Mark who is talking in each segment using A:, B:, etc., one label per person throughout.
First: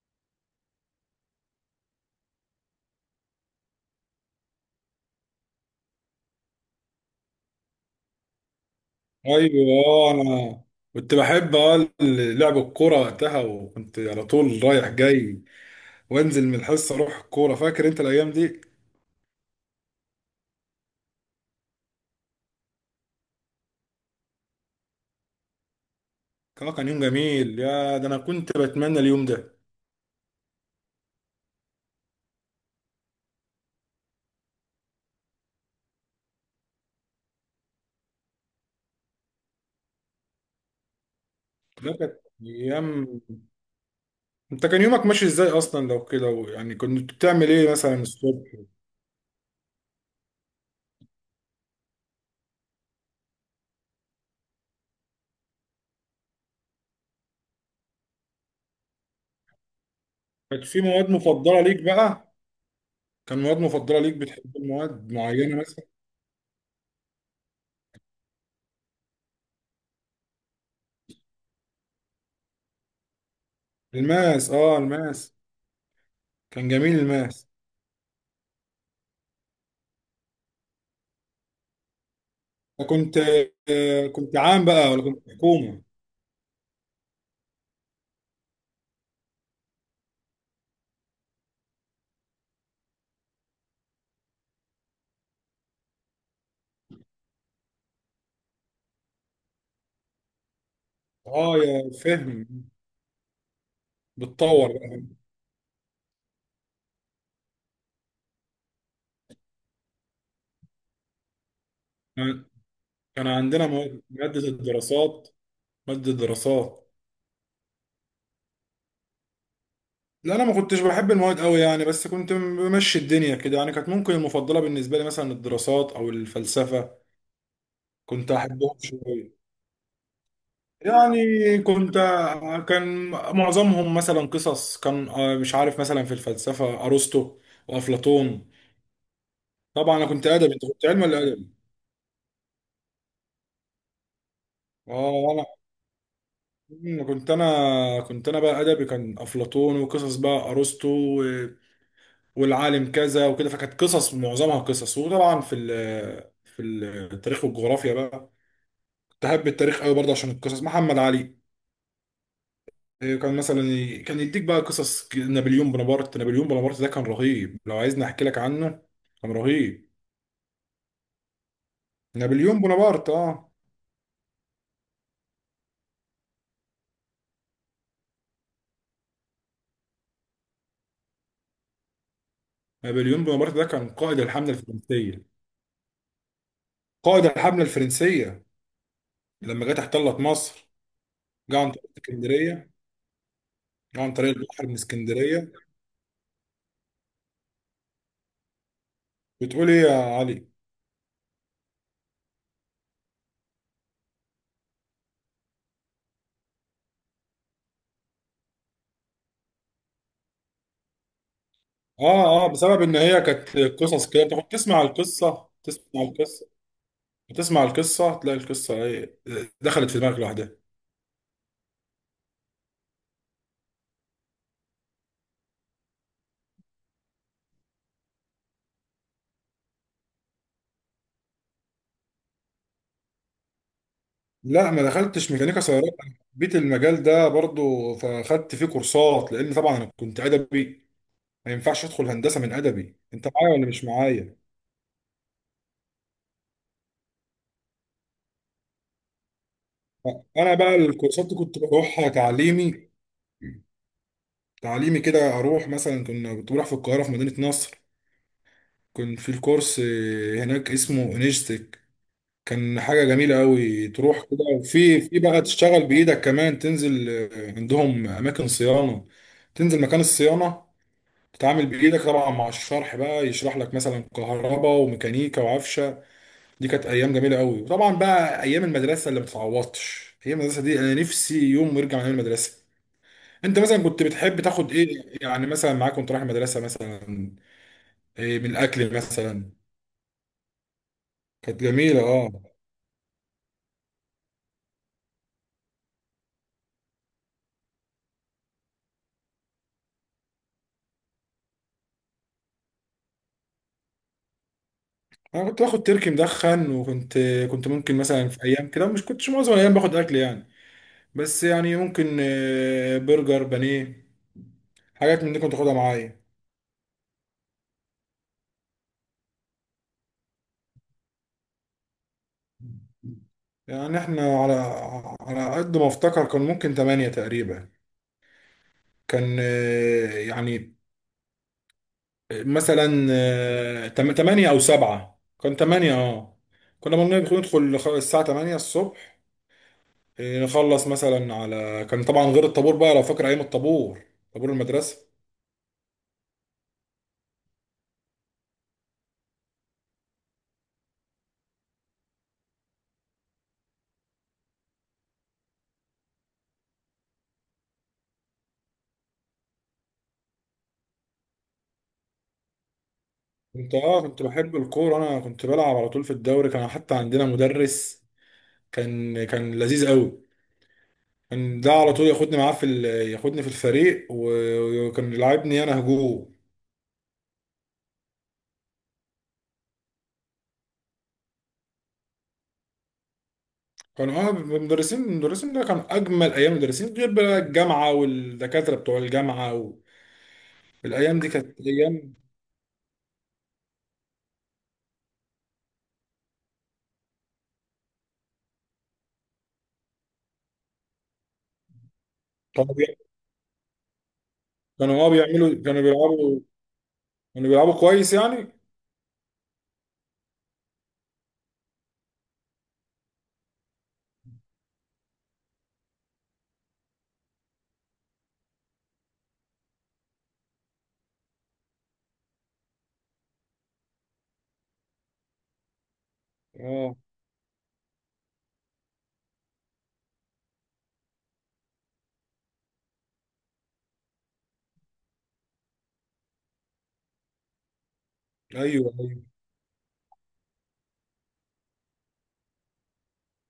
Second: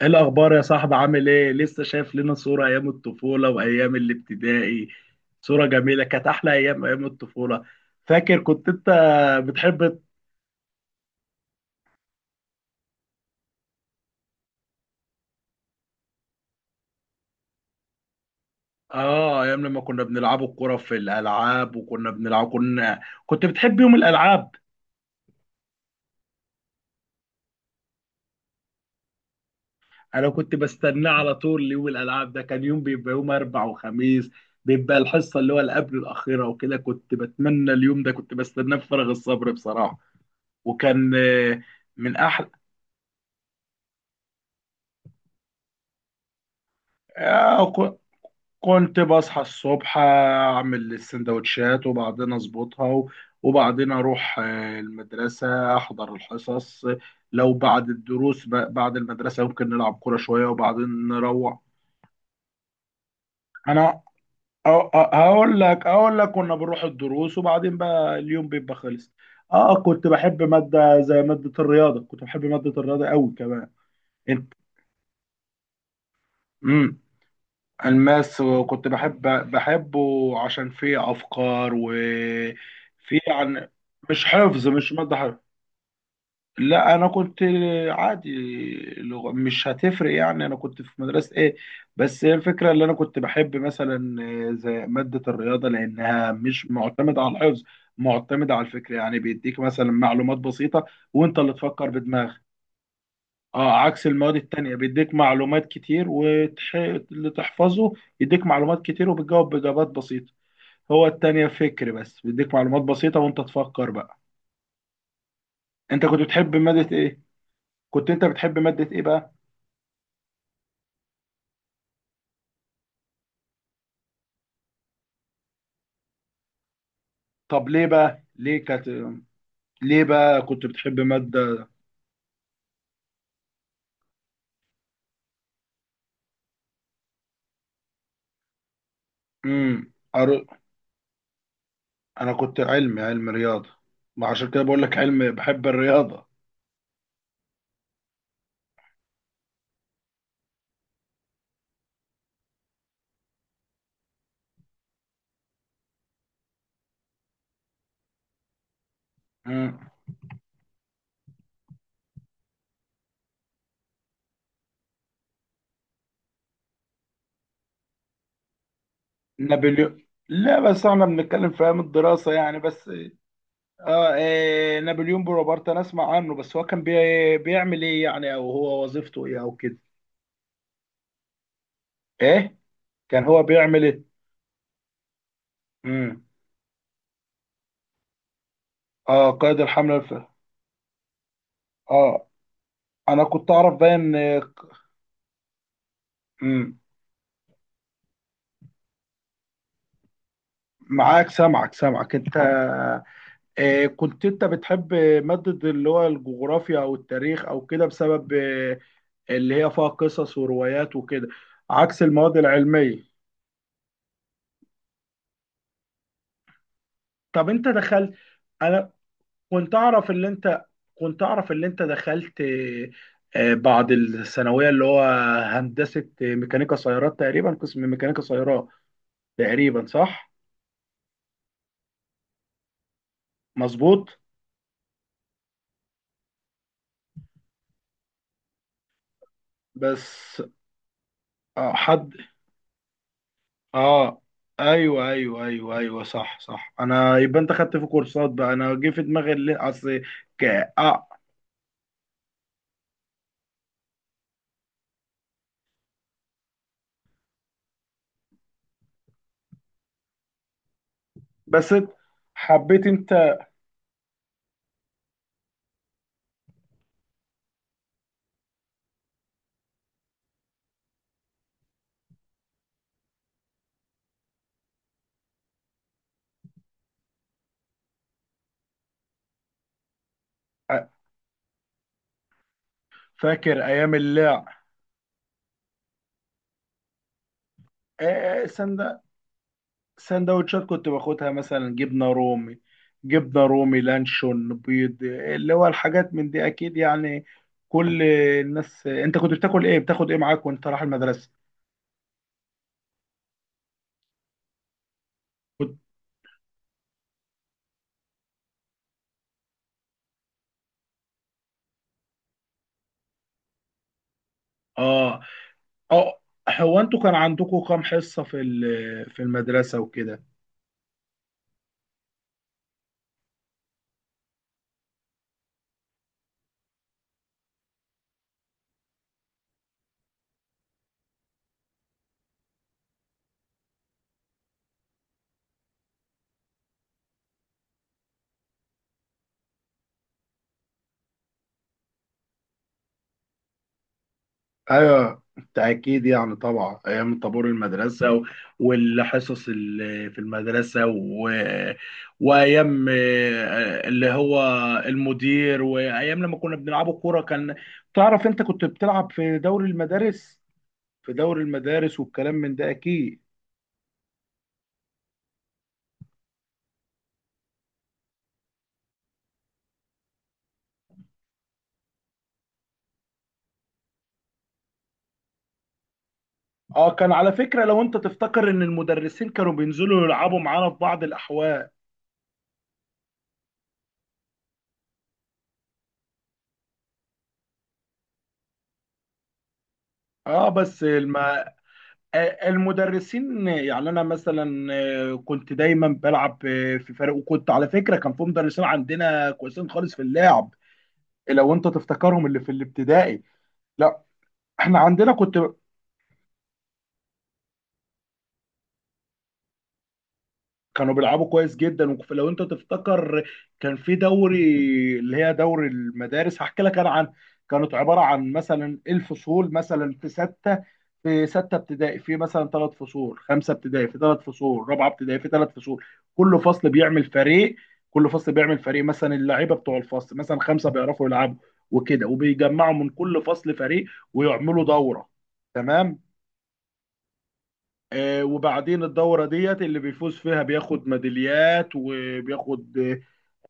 A: ايه الاخبار يا صاحبي؟ عامل ايه؟ لسه شايف لنا صورة ايام الطفولة وايام الابتدائي. صورة جميلة، كانت احلى ايام، ايام الطفولة. فاكر كنت انت
B: ايوه،
A: بتحب؟
B: انا كنت بحب لعب الكوره وقتها، وكنت على طول رايح جاي وانزل من الحصه اروح الكوره. فاكر انت الايام دي؟
A: اه ايام لما كنا بنلعب الكرة في الالعاب، وكنا بنلعب كنت بتحب يوم الالعاب.
B: كان يوم جميل يا ده، انا كنت بتمنى اليوم ده.
A: انا كنت بستناه على طول، يوم الالعاب ده كان يوم، بيبقى يوم اربع وخميس، بيبقى الحصة اللي قبل الاخيرة، وكده كنت بتمنى اليوم ده، كنت بستناه بفارغ الصبر بصراحة. وكان،
B: ده
A: من
B: كانت
A: احلى.
B: ايام. انت كان يومك ماشي ازاي اصلا لو كده؟ يعني كنت بتعمل ايه
A: آه،
B: مثلا الصبح؟
A: كنت بصحى الصبح، اعمل السندوتشات، وبعدين اظبطها، وبعدين اروح المدرسه، احضر الحصص. لو بعد الدروس، بعد المدرسه ممكن نلعب كوره شويه،
B: كانت في
A: وبعدين
B: مواد
A: نروح.
B: مفضله ليك بقى؟ كان مواد مفضله
A: انا
B: ليك، بتحب
A: أ-
B: مواد
A: أ- هقول
B: معينه مثلا؟
A: لك اقول لك، كنا بنروح الدروس، وبعدين بقى اليوم بيبقى خلص. اه، كنت بحب ماده زي ماده الرياضه، كنت بحب ماده الرياضه قوي كمان.
B: الماس، اه الماس، كان
A: انت
B: جميل الماس.
A: الماس، وكنت بحبه. عشان فيه افكار،
B: كنت
A: وفيه عن،
B: آه، كنت عام
A: مش
B: بقى ولا
A: ماده
B: كنت
A: حفظ.
B: حكومه؟
A: لا، انا كنت عادي، لغة مش هتفرق يعني، انا كنت في مدرسه ايه، بس هي الفكره اللي انا كنت بحب، مثلا زي ماده الرياضه لانها مش معتمده على الحفظ، معتمده على الفكر. يعني بيديك مثلا معلومات بسيطه، وانت اللي
B: اه
A: تفكر
B: يا
A: بدماغك.
B: فهم.
A: اه، عكس المواد
B: بتطور
A: التانية،
B: بقى.
A: بيديك معلومات كتير واللي تحفظه، يديك معلومات كتير، وبتجاوب بإجابات بسيطة. هو التانية فكر بس،
B: كان
A: بيديك معلومات بسيطة وانت تفكر بقى.
B: مادة الدراسات،
A: انت
B: مادة
A: كنت بتحب
B: الدراسات.
A: مادة ايه؟ كنت انت بتحب مادة ايه بقى؟
B: لا انا ما كنتش بحب المواد قوي يعني، بس كنت بمشي الدنيا كده يعني. كانت ممكن المفضلة بالنسبة لي مثلا الدراسات او الفلسفة،
A: طب ليه بقى؟
B: كنت
A: ليه
B: احبهم
A: كانت؟
B: شوية.
A: ليه بقى كنت بتحب
B: يعني
A: مادة؟
B: كنت كان معظمهم مثلا قصص. كان مش عارف، مثلا في الفلسفة ارسطو وافلاطون.
A: امم
B: طبعا انا كنت
A: أر...
B: ادبي، انت كنت علم ولا ادبي؟
A: انا كنت علمي، علم رياضة، ما عشان كده بقول لك علم
B: اه.
A: بحب الرياضة.
B: مم، كنت انا كنت انا بقى ادبي، كان افلاطون وقصص بقى ارسطو و- والعالم كذا وكده، فكانت قصص معظمها قصص. وطبعا في التاريخ والجغرافيا بقى، كنت احب التاريخ
A: امم.
B: قوي برضه عشان القصص، محمد علي. إيه، كان مثلا كان يديك بقى قصص، نابليون بونابرت. نابليون بونابرت ده كان رهيب، لو عايزني احكي لك عنه كان رهيب.
A: نابليون؟ لا بس احنا بنتكلم في ايام الدراسة يعني،
B: نابليون
A: بس
B: بونابرت، اه
A: اه، إيه نابليون بونابرت؟ انا اسمع عنه بس، هو كان بيعمل ايه يعني، او هو وظيفته ايه او كده، ايه؟ كان
B: نابليون
A: هو
B: بونابرت ده
A: بيعمل
B: كان
A: ايه؟
B: قائد الحملة الفرنسية.
A: امم
B: قائد الحملة الفرنسية
A: اه، قائد
B: لما جت
A: الحملة
B: احتلت
A: الف...
B: مصر، جه عن طريق
A: اه،
B: اسكندرية،
A: انا كنت اعرف
B: عن
A: باين.
B: طريق البحر من اسكندريه.
A: امم.
B: بتقول ايه يا علي؟
A: معاك، سامعك سامعك انت. إيه، كنت انت بتحب مادة اللي هو الجغرافيا او التاريخ او كده، بسبب اللي هي فيها قصص وروايات وكده، عكس
B: اه
A: المواد
B: اه، بسبب ان
A: العلمية.
B: هي كانت قصص كده، بتاخد تسمع القصه، تسمع القصه
A: طب
B: بتسمع
A: انت دخلت؟
B: القصه تلاقي القصه
A: انا
B: ايه،
A: كنت
B: دخلت في
A: اعرف
B: دماغك
A: اللي
B: لوحدها.
A: انت كنت اعرف اللي انت دخلت بعد الثانويه، اللي هو هندسه ميكانيكا سيارات تقريبا، قسم ميكانيكا سيارات تقريبا، صح؟ مظبوط؟
B: لا ما دخلتش ميكانيكا سيارات، انا حبيت المجال ده برضو فاخدت فيه كورسات، لان طبعا انا كنت
A: بس
B: ادبي، ما
A: آه،
B: ينفعش ادخل
A: حد
B: هندسه من ادبي. انت معايا ولا مش
A: اه،
B: معايا؟
A: ايوه ايوه ايوه ايوه، صح صح، انا يبقى انت خدت في كورسات بقى، انا جه في دماغي اللي اصل. ك...
B: انا بقى
A: آه.
B: الكورسات دي كنت بروحها تعليمي، تعليمي كده. اروح مثلا، كنت بروح في القاهره في مدينه نصر، كان في الكورس هناك اسمه
A: بس
B: انيجتك. كان
A: حبيت
B: حاجة
A: انت.
B: جميلة قوي، تروح كده وفي بقى تشتغل بإيدك كمان، تنزل عندهم أماكن صيانة، تنزل مكان الصيانة، تتعامل بإيدك طبعا مع الشرح بقى، يشرح لك مثلا كهرباء وميكانيكا وعفشة. دي كانت أيام جميلة قوي، وطبعا بقى أيام المدرسة اللي ما بتتعوضش. أيام المدرسة دي
A: آه،
B: أنا نفسي يوم يرجع من المدرسة. أنت
A: فاكر
B: مثلا
A: ايام
B: كنت بتحب
A: اللعب؟
B: تاخد إيه يعني مثلا معاك وأنت رايح المدرسة مثلا، إيه من
A: آه،
B: الأكل
A: سند
B: مثلا؟
A: سندوتشات كنت باخدها،
B: كانت
A: مثلا
B: جميلة
A: جبنه
B: اه.
A: رومي، جبنه رومي لانشون بيض، اللي هو الحاجات من دي اكيد يعني، كل الناس. انت كنت بتاكل ايه؟ بتاخد ايه معاك وانت رايح المدرسه؟
B: انا كنت
A: كنت...
B: باخد تركي مدخن، وكنت ممكن مثلا في ايام كده، مش كنتش معظم الايام باخد اكل يعني، بس يعني ممكن برجر، بانيه،
A: اه،
B: حاجات من دي كنت اخدها
A: اه.
B: معايا.
A: هو انتوا كان عندكم كام حصه في في المدرسه وكده؟
B: يعني احنا على قد ما افتكر كان ممكن تمانية تقريبا. كان يعني مثلا تمانية او سبعة، كان تمانية اه. بندخل الساعة تمانية الصبح، نخلص مثلا على كان، طبعا غير الطابور بقى، لو فاكر ايام الطابور، طابور المدرسة.
A: ايوه بالتاكيد يعني، طبعا ايام طابور المدرسه، والحصص اللي في المدرسه، و... وايام اللي هو المدير، وايام لما كنا بنلعبوا كوره. كان تعرف انت كنت بتلعب في دوري المدارس؟ في دوري المدارس والكلام من ده اكيد.
B: كنت اه كنت بحب الكورة، انا كنت بلعب على طول في الدوري، كان حتى عندنا مدرس كان لذيذ قوي، كان ده على طول ياخدني معاه في ال... ياخدني في الفريق و- وكان يلعبني انا هجوم.
A: اه، كان على فكره، لو انت تفتكر ان المدرسين كانوا بينزلوا يلعبوا معانا في بعض الاحوال.
B: كان اه المدرسين، ده كان اجمل ايام، المدرسين غير بقى الجامعة والدكاترة بتوع الجامعة و...
A: اه بس الم...
B: الايام دي كانت ايام.
A: المدرسين، يعني انا مثلا كنت دايما بلعب في فريق، وكنت على فكره كان في مدرسين عندنا كويسين خالص في اللعب، لو انت تفتكرهم اللي في
B: كانوا بي...
A: الابتدائي. لا، احنا
B: كانوا اه
A: عندنا كنت،
B: بيعملوا، كانوا بيلعبوا كويس يعني.
A: كانوا بيلعبوا كويس جدا، ولو انت تفتكر كان في دوري، اللي هي دوري المدارس هحكي لك انا عن. كانت عباره عن مثلا الفصول، مثلا في سته، في سته ابتدائي في مثلا ثلاث فصول، خمسه ابتدائي في ثلاث فصول، رابعه ابتدائي في ثلاث فصول، كل فصل
B: اه
A: بيعمل فريق، كل فصل بيعمل فريق، مثلا اللعيبه بتوع الفصل مثلا خمسه بيعرفوا يلعبوا وكده، وبيجمعوا من كل فصل فريق، ويعملوا دوره. تمام. وبعدين
B: ايوه ايوه،
A: الدورة ديت اللي بيفوز فيها بياخد ميداليات، وبياخد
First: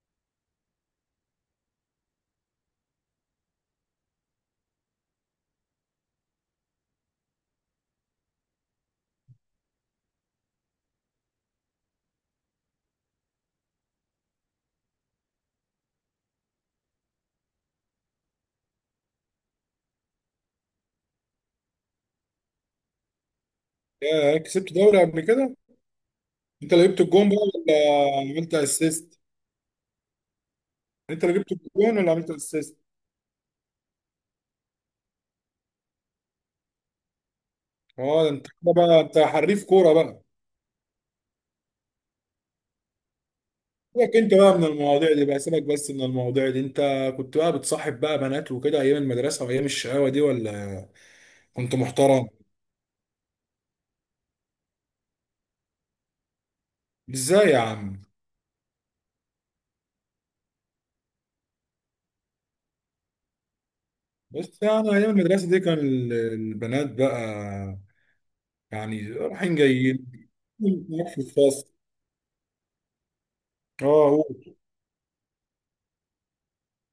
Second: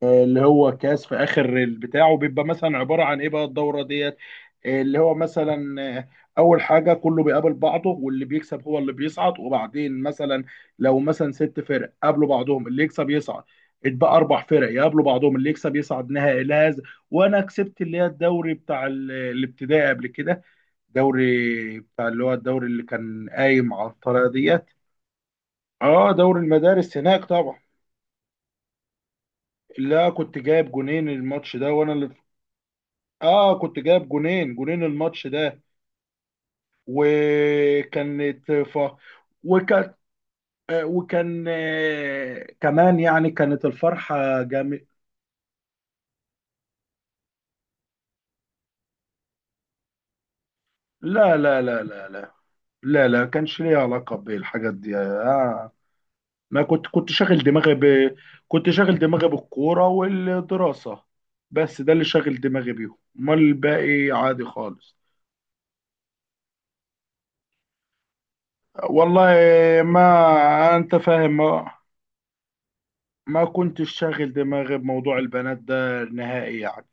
A: اللي هو كاس في آخر البتاع، وبيبقى مثلا عبارة عن إيه بقى الدورة ديت، آه، اللي هو مثلا آه، أول حاجة كله بيقابل بعضه، واللي بيكسب هو اللي بيصعد. وبعدين مثلا لو مثلا ست فرق قابلوا بعضهم، اللي يكسب يصعد، اتبقى أربع فرق يقابلوا بعضهم، اللي يكسب يصعد نهائي لهذا. وأنا كسبت اللي هي الدوري بتاع الابتدائي قبل كده، دوري بتاع اللي هو الدوري اللي كان قايم على الطريقة
B: يا
A: ديت.
B: كسبت دوري قبل كده؟
A: اه، دوري
B: انت
A: المدارس
B: لعبت
A: هناك
B: الجون بقى
A: طبعا.
B: ولا عملت اسيست؟
A: لا، كنت جايب جونين
B: انت اللي جبت
A: الماتش ده، وانا
B: الجون
A: اللي،
B: ولا عملت الاسيست؟
A: اه كنت جايب جونين، جونين الماتش ده.
B: اه ده انت
A: وكانت
B: كده
A: ف...
B: بقى، انت حريف
A: وكان
B: كوره بقى.
A: آه، وكان آه، كمان يعني، كانت
B: سيبك انت
A: الفرحة
B: بقى من
A: جامد.
B: المواضيع دي بقى، سيبك بس من المواضيع دي. انت كنت بقى بتصاحب بقى بنات وكده ايام المدرسه وايام الشقاوه دي، ولا
A: لا لا
B: كنت
A: لا لا
B: محترم؟
A: لا، لا لا كانش ليها علاقة بالحاجات دي آه. ما كنت كنت شاغل
B: ازاي يا
A: دماغي
B: عم؟
A: ب... كنت شاغل دماغي بالكورة والدراسة، بس ده اللي شاغل دماغي بيهم، امال الباقي عادي
B: بس يعني
A: خالص.
B: ايام المدرسه دي كان البنات بقى يعني
A: والله
B: رايحين
A: ما
B: جايين
A: انت
B: في
A: فاهم ما،
B: الفصل.
A: ما
B: اه
A: كنتش شاغل
B: قول.
A: دماغي بموضوع البنات ده نهائي يعني،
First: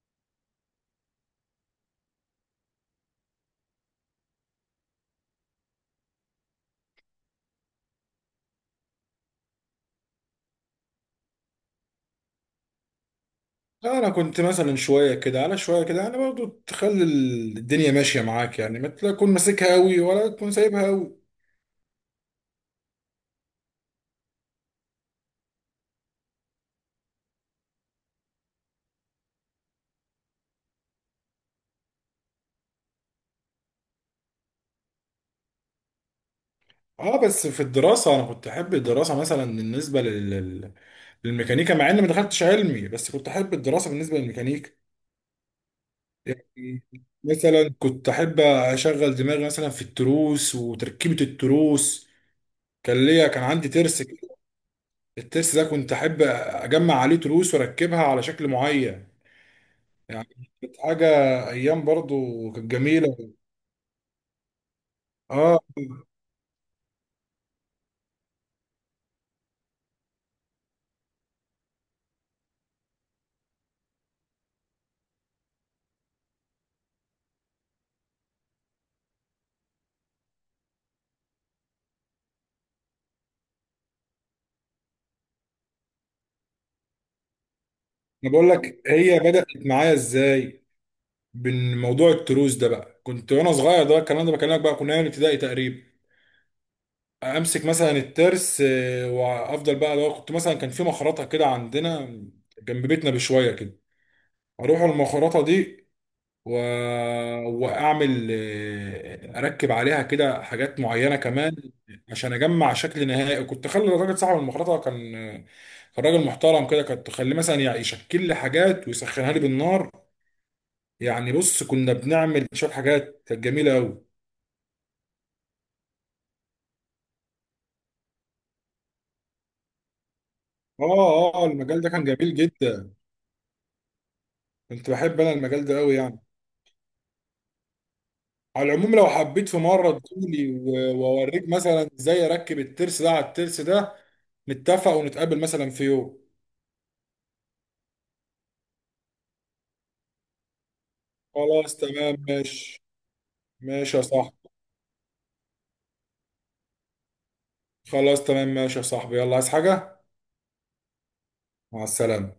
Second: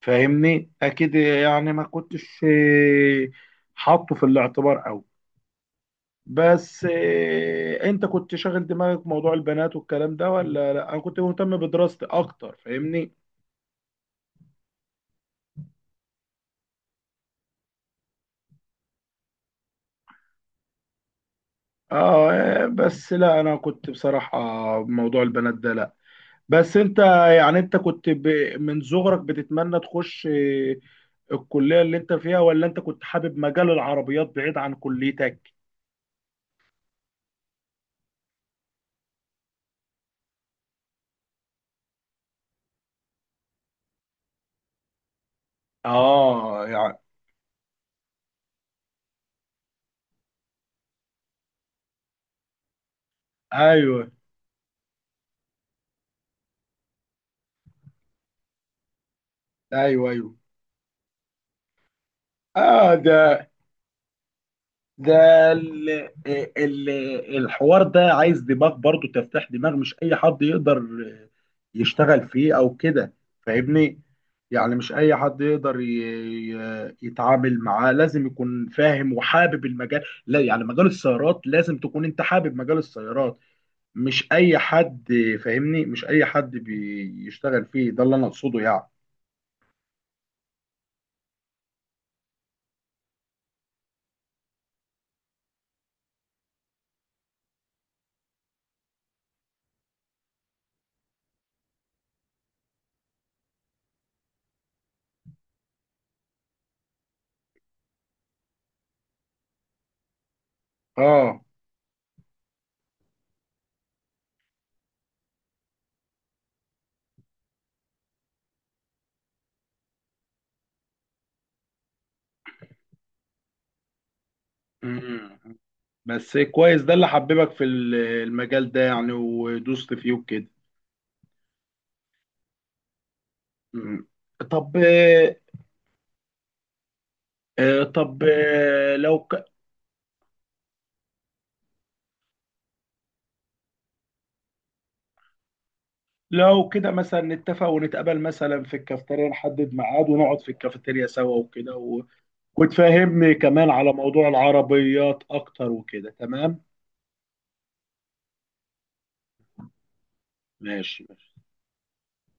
A: فاهمني اكيد يعني، ما كنتش حاطه في الاعتبار قوي. بس انت كنت شاغل دماغك بموضوع البنات والكلام ده، ولا لا، انا كنت مهتم بدراستي اكتر، فاهمني؟
B: لا، انا كنت مثلا شويه كده على شويه كده يعني، برضو تخلي الدنيا ماشيه معاك يعني، ما تكون ماسكها قوي ولا تكون سايبها قوي.
A: اه، بس لا، انا كنت بصراحة بموضوع البنات ده لا. بس انت، يعني انت كنت من صغرك بتتمنى تخش الكلية اللي انت فيها، ولا انت كنت حابب مجال العربيات بعيد عن كليتك؟
B: اه بس في الدراسة انا كنت احب الدراسة مثلا بالنسبة لل... للميكانيكا، مع اني ما دخلتش علمي بس كنت احب الدراسة بالنسبة للميكانيكا.
A: اه
B: يعني
A: يعني،
B: مثلا كنت احب اشغل دماغي مثلا في التروس وتركيبة التروس، كان ليا، كان عندي ترس
A: ايوه
B: كده. الترس ده كنت احب اجمع عليه تروس واركبها على شكل معين،
A: ايوه ايوه.
B: يعني كانت حاجة، ايام برضو كانت
A: اه،
B: جميلة
A: ده ده
B: اه.
A: ال ال الحوار ده عايز دماغ برضو، تفتح دماغ، مش اي حد يقدر يشتغل فيه او كده، فاهمني؟ يعني مش اي حد يقدر يتعامل معاه، لازم يكون فاهم وحابب المجال، لا يعني مجال السيارات لازم تكون انت حابب مجال السيارات، مش اي حد. فاهمني؟ مش اي حد بيشتغل فيه، ده اللي انا
B: انا بقول
A: اقصده
B: لك
A: يعني.
B: هي بدأت معايا ازاي. بين موضوع التروس ده بقى، كنت وانا صغير، ده الكلام ده بكلمك بقى كنا ايام الابتدائي تقريبا. امسك مثلا الترس، وافضل بقى، لو كنت مثلا كان في مخرطه كده عندنا جنب بيتنا بشويه كده، اروح المخرطه دي و... واعمل اركب عليها كده حاجات معينه
A: اه.
B: كمان، عشان اجمع شكل نهائي. كنت اخلي الراجل صاحب المخرطه كان راجل محترم كده، كنت اخليه مثلا يعني يشكل لي حاجات ويسخنها لي بالنار. يعني بص، كنا بنعمل شويه حاجات كانت جميله قوي.
A: مم. بس كويس، ده اللي حببك في المجال ده يعني، ودوست فيه وكده.
B: اه المجال ده كان جميل جدا،
A: مم. طب
B: كنت بحب انا المجال ده قوي يعني.
A: آه، طب
B: على العموم
A: آه،
B: لو حبيت في مره تقولي و- واوريك مثلا ازاي اركب الترس ده على الترس ده، نتفق ونتقابل مثلا في يوم.
A: لو كده مثلا نتفق ونتقابل مثلا في الكافتيريا، نحدد ميعاد ونقعد في الكافتيريا سوا وكده،
B: خلاص
A: و...
B: تمام ماشي،
A: وتفهمني كمان على
B: ماشي يا
A: موضوع
B: صاحبي.
A: العربيات اكتر وكده. تمام
B: خلاص تمام ماشي يا صاحبي، يلا. عايز حاجه؟
A: ماشي.
B: مع السلامه.